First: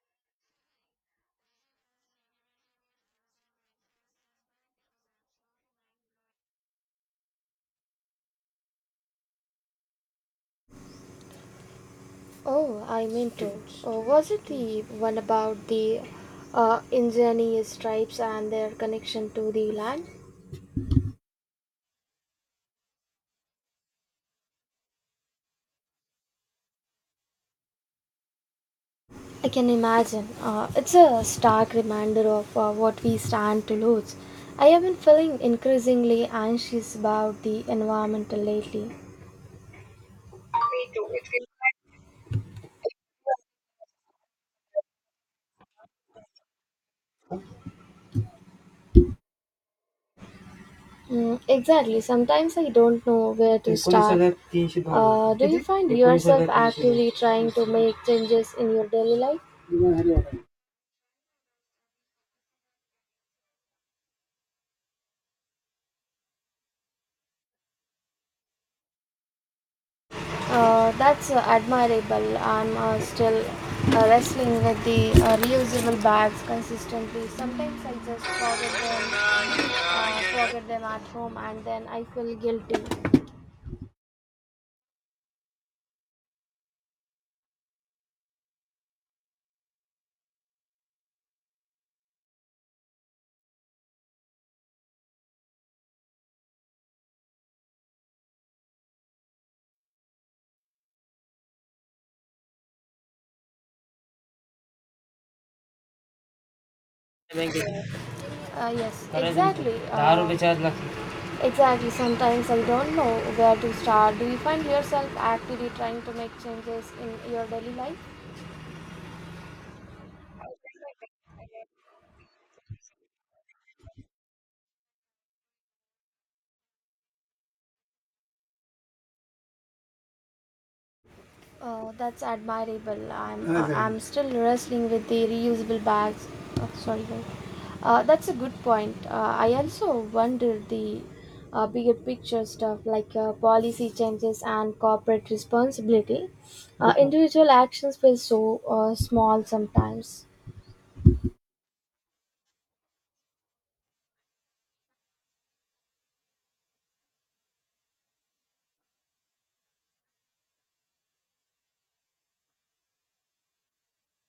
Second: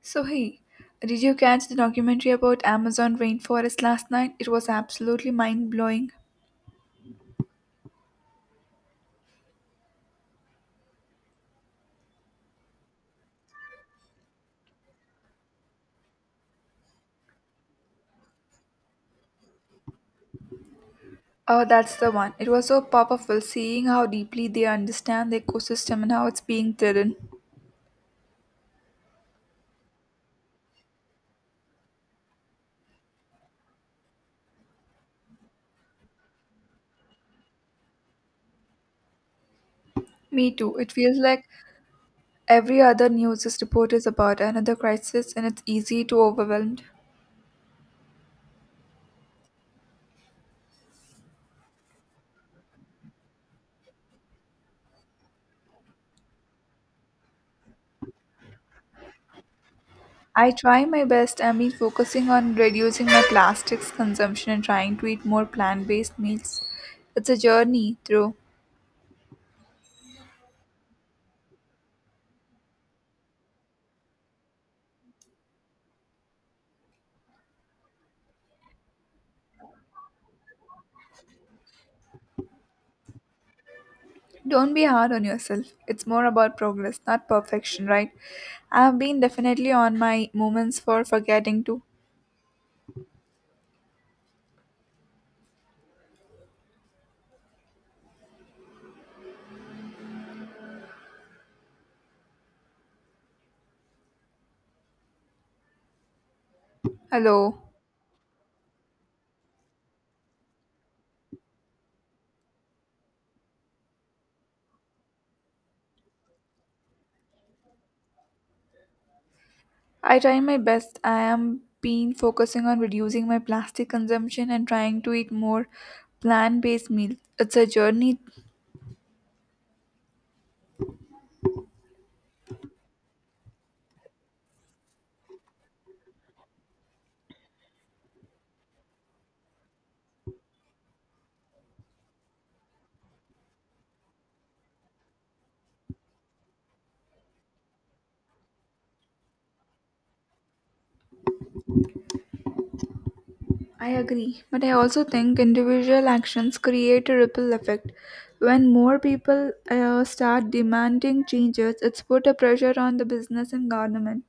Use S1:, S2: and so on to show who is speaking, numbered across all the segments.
S1: So, hey, did you catch the documentary about Amazon rainforest last night? It was absolutely mind blowing.
S2: Oh, I meant to. Oh, was it the one about the ingenious tribes and their connection to the land?
S1: Oh, that's the one. It was so powerful seeing how deeply they understand the ecosystem and how it's being threatened.
S2: I can imagine. It's a stark reminder of what we stand to lose. I have been feeling increasingly anxious about the environment lately.
S1: Me too. It feels like every other news is report is about another crisis and it's easy to overwhelmed.
S2: Mm, exactly. Sometimes I don't know where to start. Do you find yourself actively trying to make changes in your daily life?
S1: I try my best. I mean, focusing on reducing my plastics consumption and trying to eat more plant based meals. It's a journey through.
S2: That's admirable. I'm still wrestling with the reusable bags consistently. Sometimes I just forget them at home, and then I feel guilty.
S1: Don't be hard on yourself. It's more about progress, not perfection, right? I've been definitely on my moments for forgetting to. Hello.
S2: Bank yes, करे exactly. दारू बेचार लखी exactly. Sometimes I don't know where to start. Do you find yourself actively trying to make changes in your daily life?
S1: I try my best. I am been focusing on reducing my plastic consumption and trying to eat more plant-based meals. It's a journey.
S2: Oh, that's admirable. I'm Ah, thank I'm still wrestling with the reusable bags. Oh, sorry, guys. That's a good point. I also wonder the bigger picture stuff like policy changes and corporate responsibility. Individual actions feel so small sometimes.
S1: I agree, but I also think individual actions create a ripple effect. When more people start demanding changes, it's put a pressure on the business and government.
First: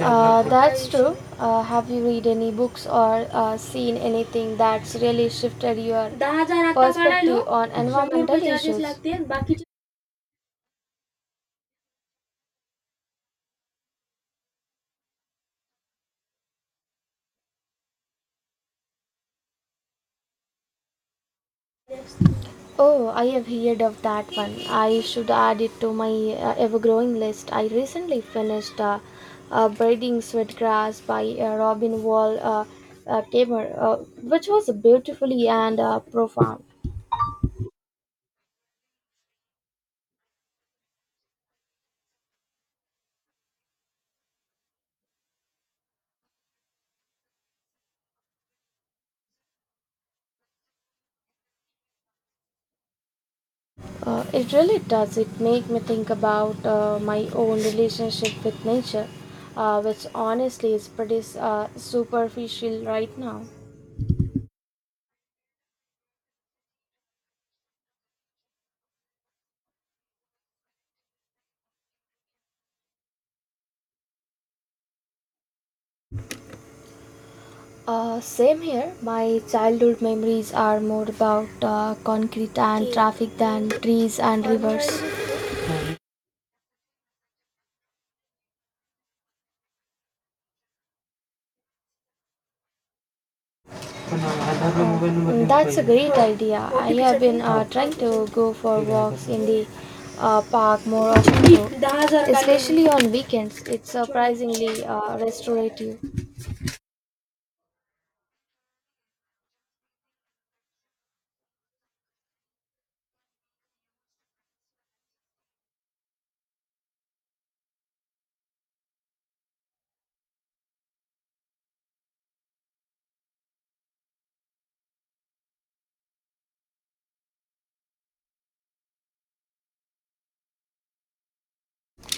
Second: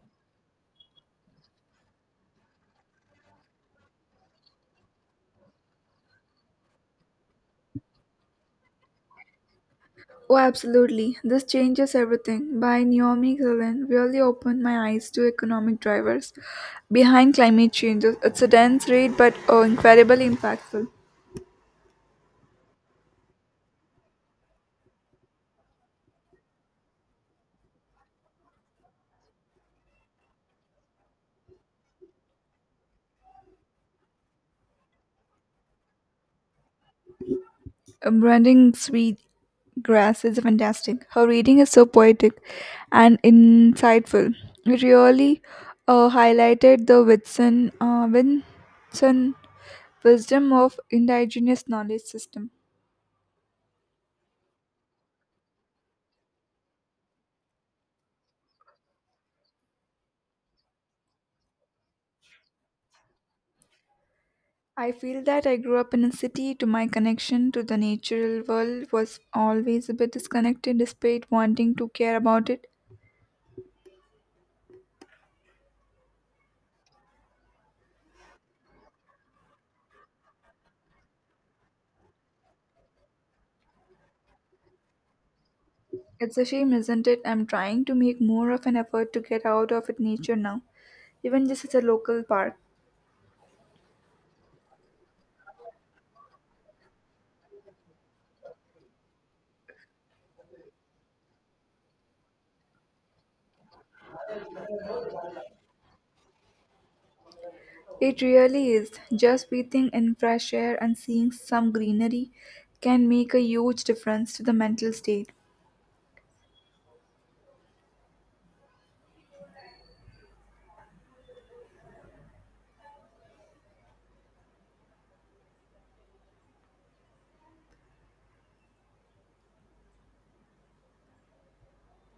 S2: That's true. Have you read any books or seen anything that's really shifted your perspective on environmental issues?
S1: Oh, absolutely. This changes everything by Naomi Klein, really opened my eyes to economic drivers behind climate changes. It's a dense read, but oh, incredibly impactful.
S2: Oh, I have heard of that one. I should add it to my ever growing list. I recently finished Braiding Sweetgrass by Robin Wall Kamer, which was beautifully and profound.
S1: Brandon Sweet Grass is fantastic. Her reading is so poetic and insightful. It really highlighted the Winson wisdom of indigenous knowledge system.
S2: It really does. It make me think about my own relationship with nature, which honestly is pretty superficial right now.
S1: I feel that I grew up in a city, to my connection to the natural world was always a bit disconnected despite wanting to care about it.
S2: Same here. My childhood memories are more about concrete and traffic than trees and rivers.
S1: It's a shame, isn't it? I'm trying to make more of an effort to get out of it nature now, even just at a local park.
S2: Mm, that's a great idea. I have been trying to go for walks in the park more often, though, especially on weekends. It's surprisingly restorative.
S1: It really is. Just breathing in fresh air and seeing some greenery can make a huge difference to the mental state.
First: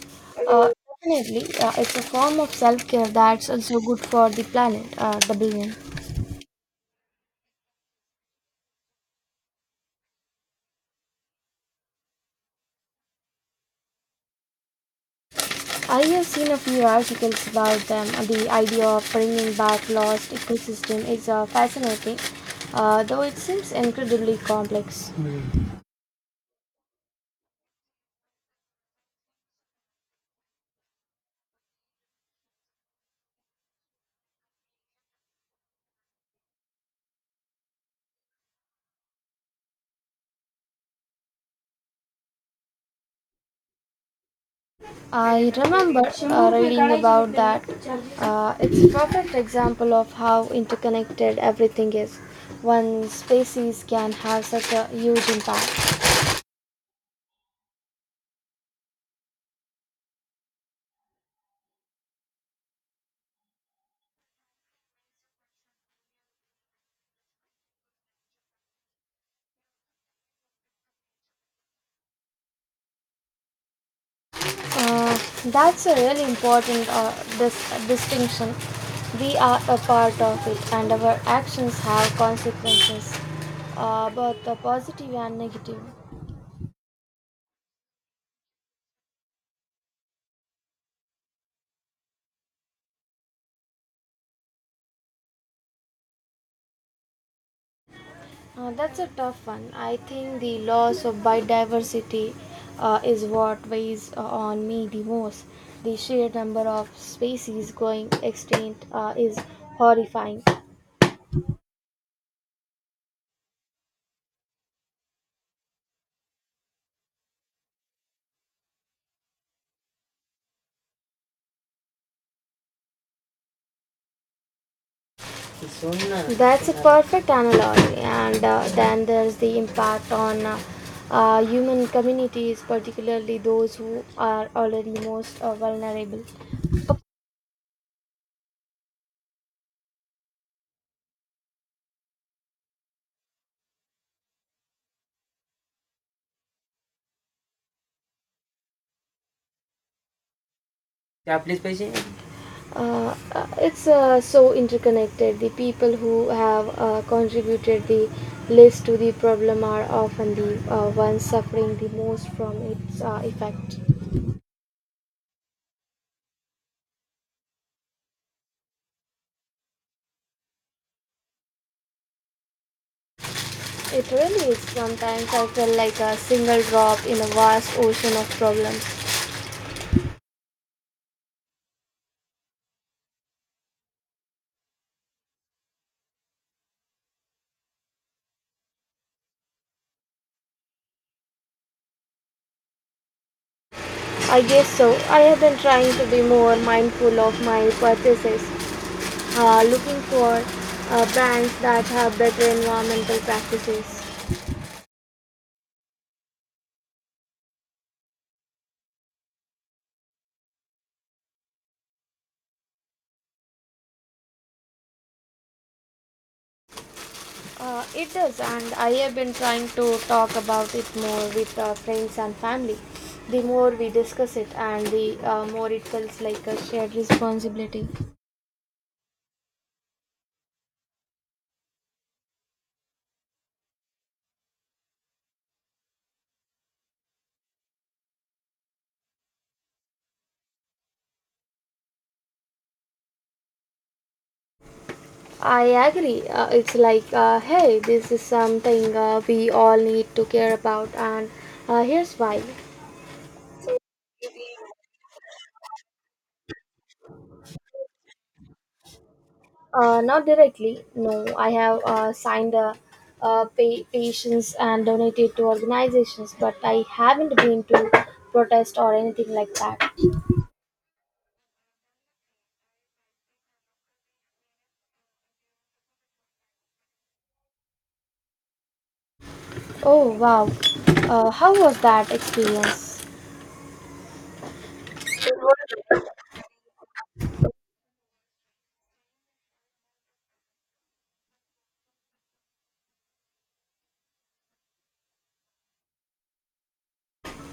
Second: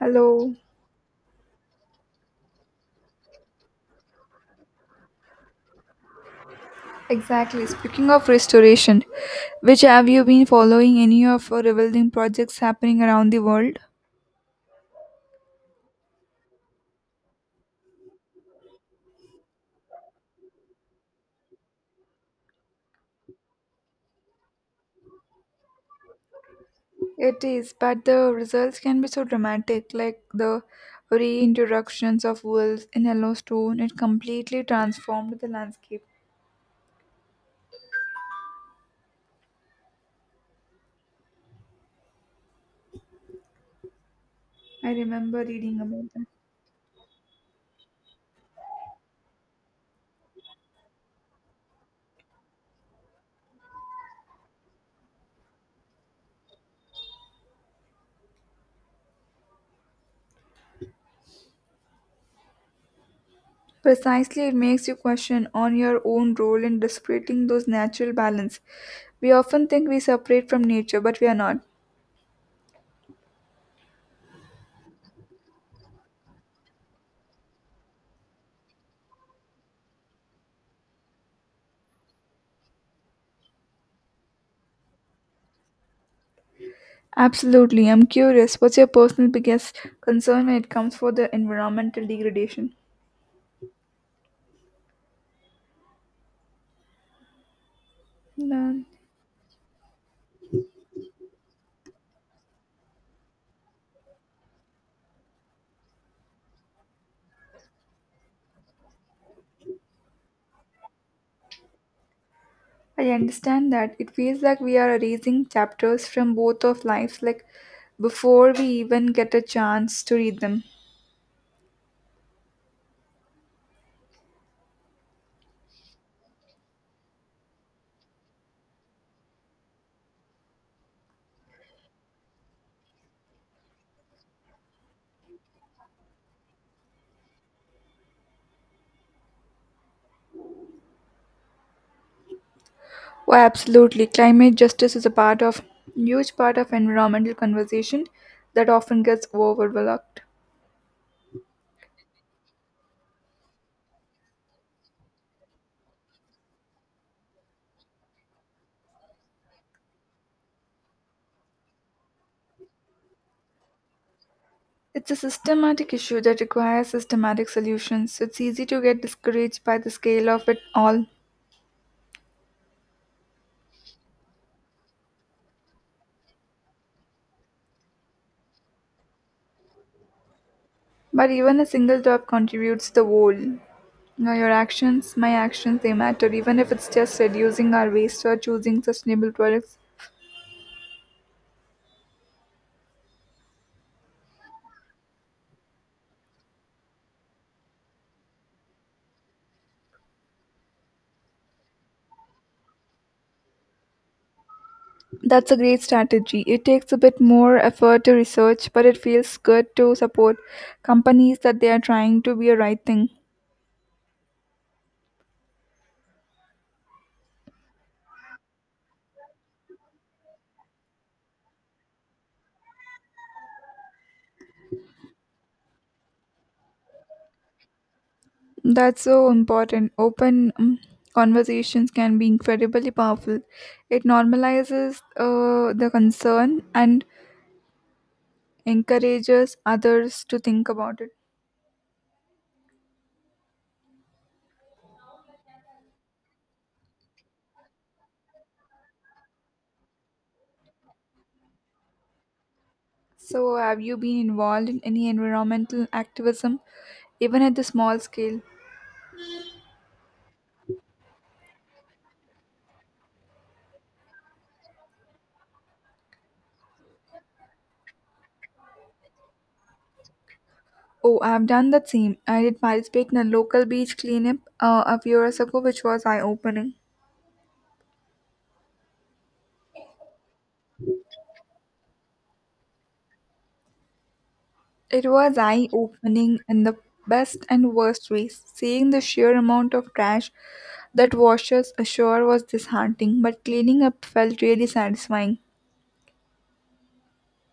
S1: Hello.
S2: Uh, Definitely, it's a form of self care that's also good for the planet, the billion.
S1: Exactly. Speaking of restoration, which have you been following any of our rebuilding projects happening around the world?
S2: I have seen a few articles about them. The idea of bringing back lost ecosystem is fascinating, though it seems incredibly complex.
S1: It is, but the results can be so dramatic, like the reintroductions of wolves in Yellowstone. It completely transformed the landscape. I remember
S2: I
S1: reading
S2: remember
S1: about that.
S2: reading about that. It's a perfect example of how interconnected everything is. One species can have such a huge impact.
S1: Precisely, it makes you question on your own role in disrupting those natural balance. We often think we separate from nature, but we are not.
S2: Uh, that's a really important distinction. We are a part of it, and our actions have consequences, both the positive and negative.
S1: Absolutely, I'm curious. What's your personal biggest concern when it comes for the environmental degradation? None.
S2: That's a tough one. I think the loss of biodiversity is what weighs on me the most. The sheer number of species going extinct is horrifying.
S1: I understand that. It feels like we are erasing chapters from both of lives, like before we even get a chance to read them.
S2: That's a perfect analogy, and then there's the impact on human communities, particularly those who are already most vulnerable.
S1: Oh, absolutely. Climate justice is a part of huge part of environmental conversation that often gets overlooked.
S2: आपलेच पैसे it's so interconnected. The people who have contributed the least to the problem are often the ones suffering the most from its effect.
S1: It's a systematic issue that requires systematic solutions. It's easy to get discouraged by the scale of it all,
S2: It really is. Sometimes I feel like a single drop in a vast ocean of problems.
S1: but even a single drop contributes the whole. Now your actions, my actions, they matter, even if it's just reducing our waste or choosing sustainable products.
S2: I guess so. I have been trying to be more mindful of my purchases, looking for brands that have better environmental practices.
S1: That's a great strategy. It takes a bit more effort to research, but it feels good to support companies that they are trying to be a right thing.
S2: It does, and I have been trying to talk about it more with friends and family. The more we discuss it, and the more it feels like a shared responsibility.
S1: That's so important. Open conversations can be incredibly powerful. It normalizes the concern and encourages others to think about it.
S2: I agree. It's like, hey, this is something we all need to care about, and here's why.
S1: So, have you been involved in any environmental activism, even at the small scale?
S2: Not directly, no. I have signed patients and donated to organizations, but I haven't been to protest or anything like that.
S1: Oh, I have done that same. I did participate in a local beach cleanup a few years ago, which was eye opening.
S2: Oh wow, how was that experience?
S1: It was eye opening in the best and worst ways. Seeing the sheer amount of trash that washes ashore was disheartening, but cleaning up felt really satisfying.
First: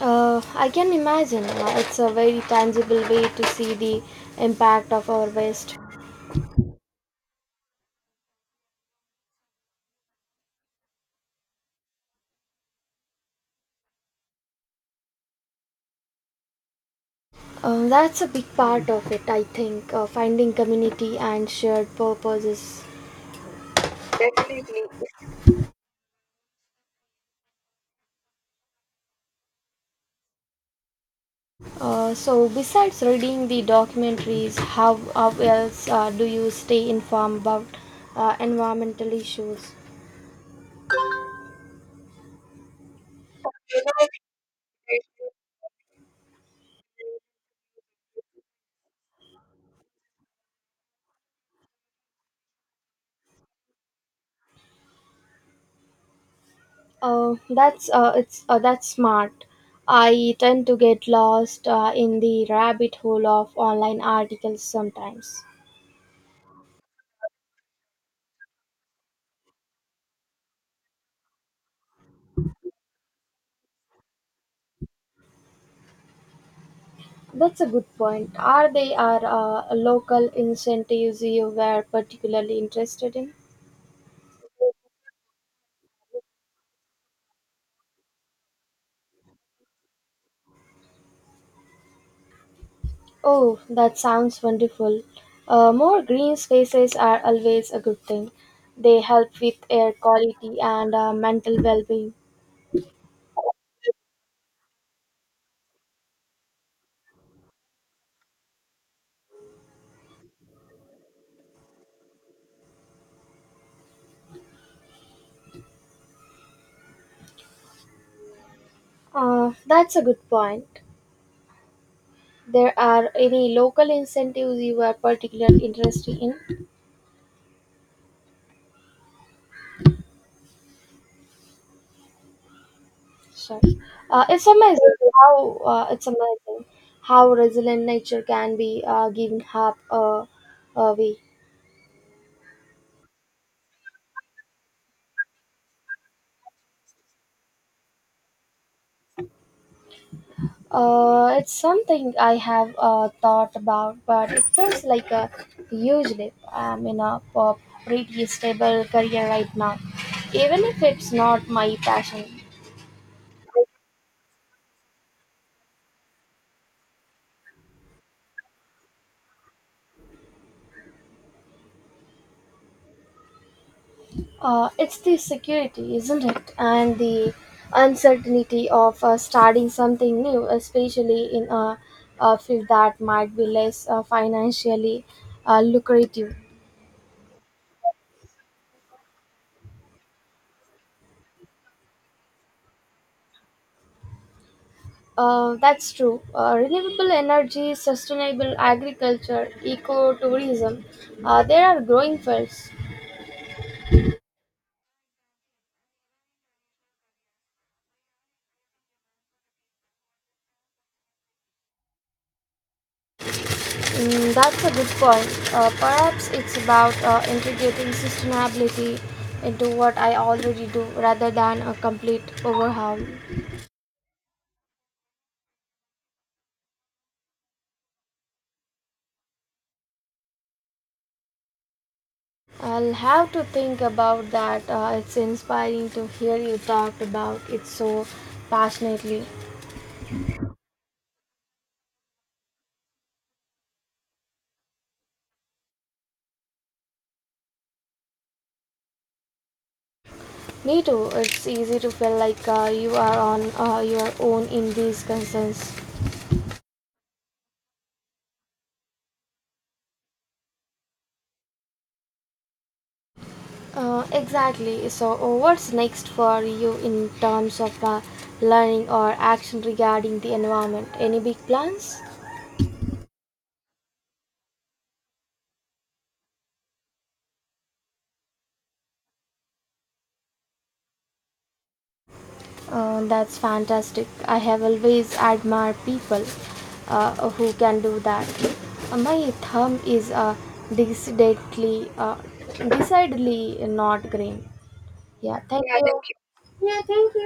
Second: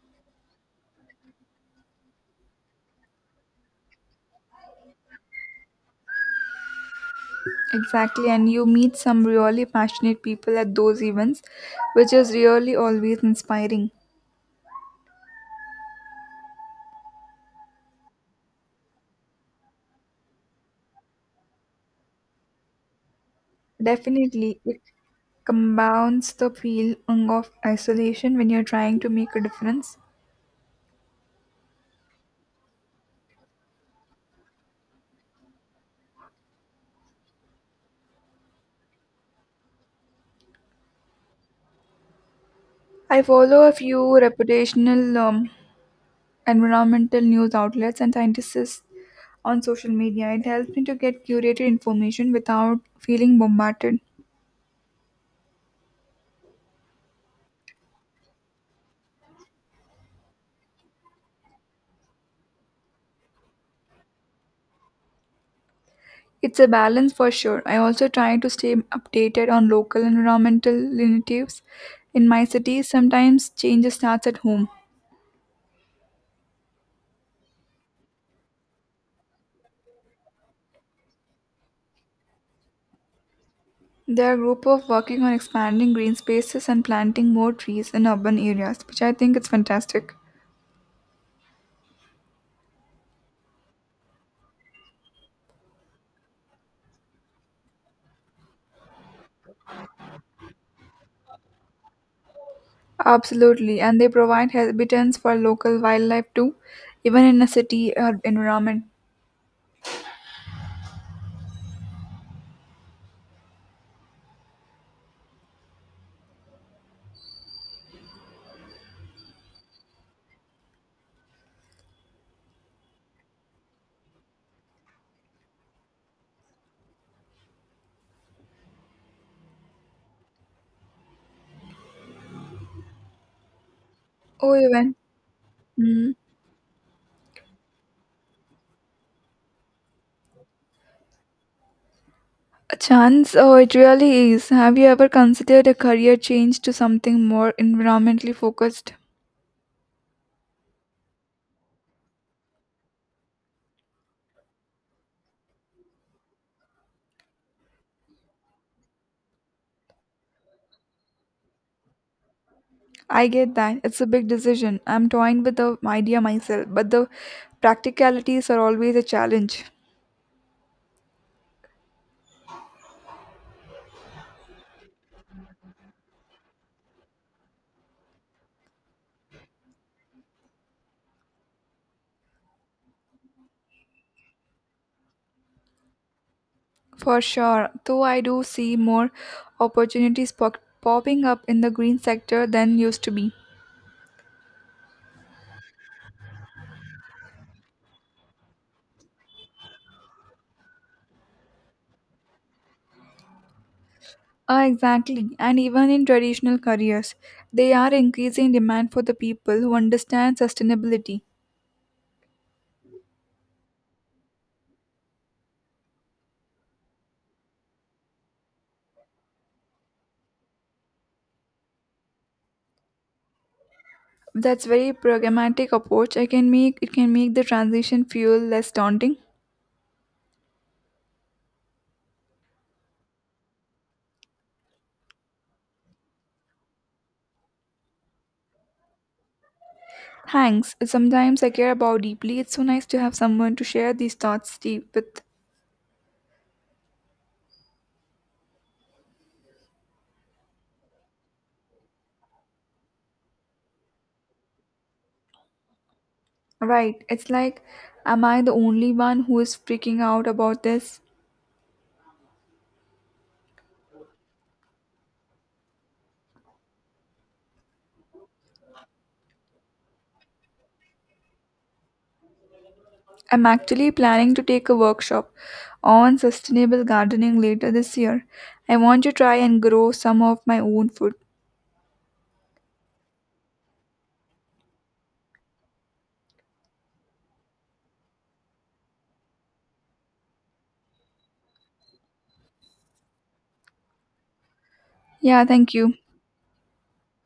S2: I can imagine. It's a very tangible way to see the impact of our waste.
S1: Exactly, and you meet some really passionate people at those events, which is really always inspiring.
S2: That's a big part of it, I think. Finding community and shared purposes.
S1: Definitely, it compounds the feeling of isolation when you're trying to make a difference.
S2: So besides reading the documentaries, how else do you stay informed about environmental issues?
S1: I follow a few reputational environmental news outlets and scientists on social media. It helps me to get curated information without feeling bombarded.
S2: That's smart. I tend to get lost in the rabbit hole of online articles sometimes.
S1: It's a balance for sure. I also try to stay updated on local environmental initiatives in my city. Sometimes changes starts at home.
S2: That's a good point. Are there local incentives you were particularly interested in?
S1: There are a group of working on expanding green spaces and planting more trees in urban areas, which I think is fantastic.
S2: Oh, that sounds wonderful. More green spaces are always a good thing. They help with air quality and mental well being.
S1: Absolutely, and they provide habitats for local wildlife too, even in a city or environment.
S2: That's a good point. There are any local incentives you are particularly interested in? Sorry. Uh, it's
S1: Oh, even.
S2: amazing it's
S1: Mm.
S2: amazing how resilient nature can be given a way.
S1: A chance? Oh, it really is. Have you ever considered a career change to something more environmentally focused?
S2: It's something I have thought about, but it feels like a huge leap. I'm in a pretty stable career right now, even if it's not my passion.
S1: I get that. It's a big decision. I'm toying with the idea myself, but the practicalities are always a challenge.
S2: It's the security, isn't it? And the uncertainty of starting something new, especially in a field that might be less financially lucrative.
S1: For sure, though I do see more opportunities popping up in the green sector than used to be.
S2: That's true. Renewable energy, sustainable agriculture, ecotourism, there are growing fields.
S1: Ah, exactly, and even in traditional careers, they are increasing demand for the people who understand sustainability.
S2: Mm, that's a good point. Perhaps it's about integrating sustainability into what I already do rather than a complete overhaul.
S1: That's very pragmatic approach. I can make it can make the transition feel less daunting.
S2: I'll have to think about that. It's inspiring to hear you talk about it so passionately.
S1: Thanks. Sometimes I care about deeply. It's so nice to have someone to share these thoughts deep with.
S2: Me too. It's easy to feel like you are on your own in these concerns.
S1: Right. It's like, am I the only one who is freaking out about this?
S2: Exactly. So, what's next for you in terms of learning or action regarding the environment? Any big plans?
S1: I'm actually planning to take a workshop on sustainable gardening later this year. I want to try and grow some of my own food.
S2: That's fantastic. I have always admired people who can do that. My thumb is decidedly, uh, decidedly not green. Yeah,
S1: Yeah,
S2: thank
S1: thank
S2: Yeah, you.
S1: you.
S2: Thank you. Yeah, thank you.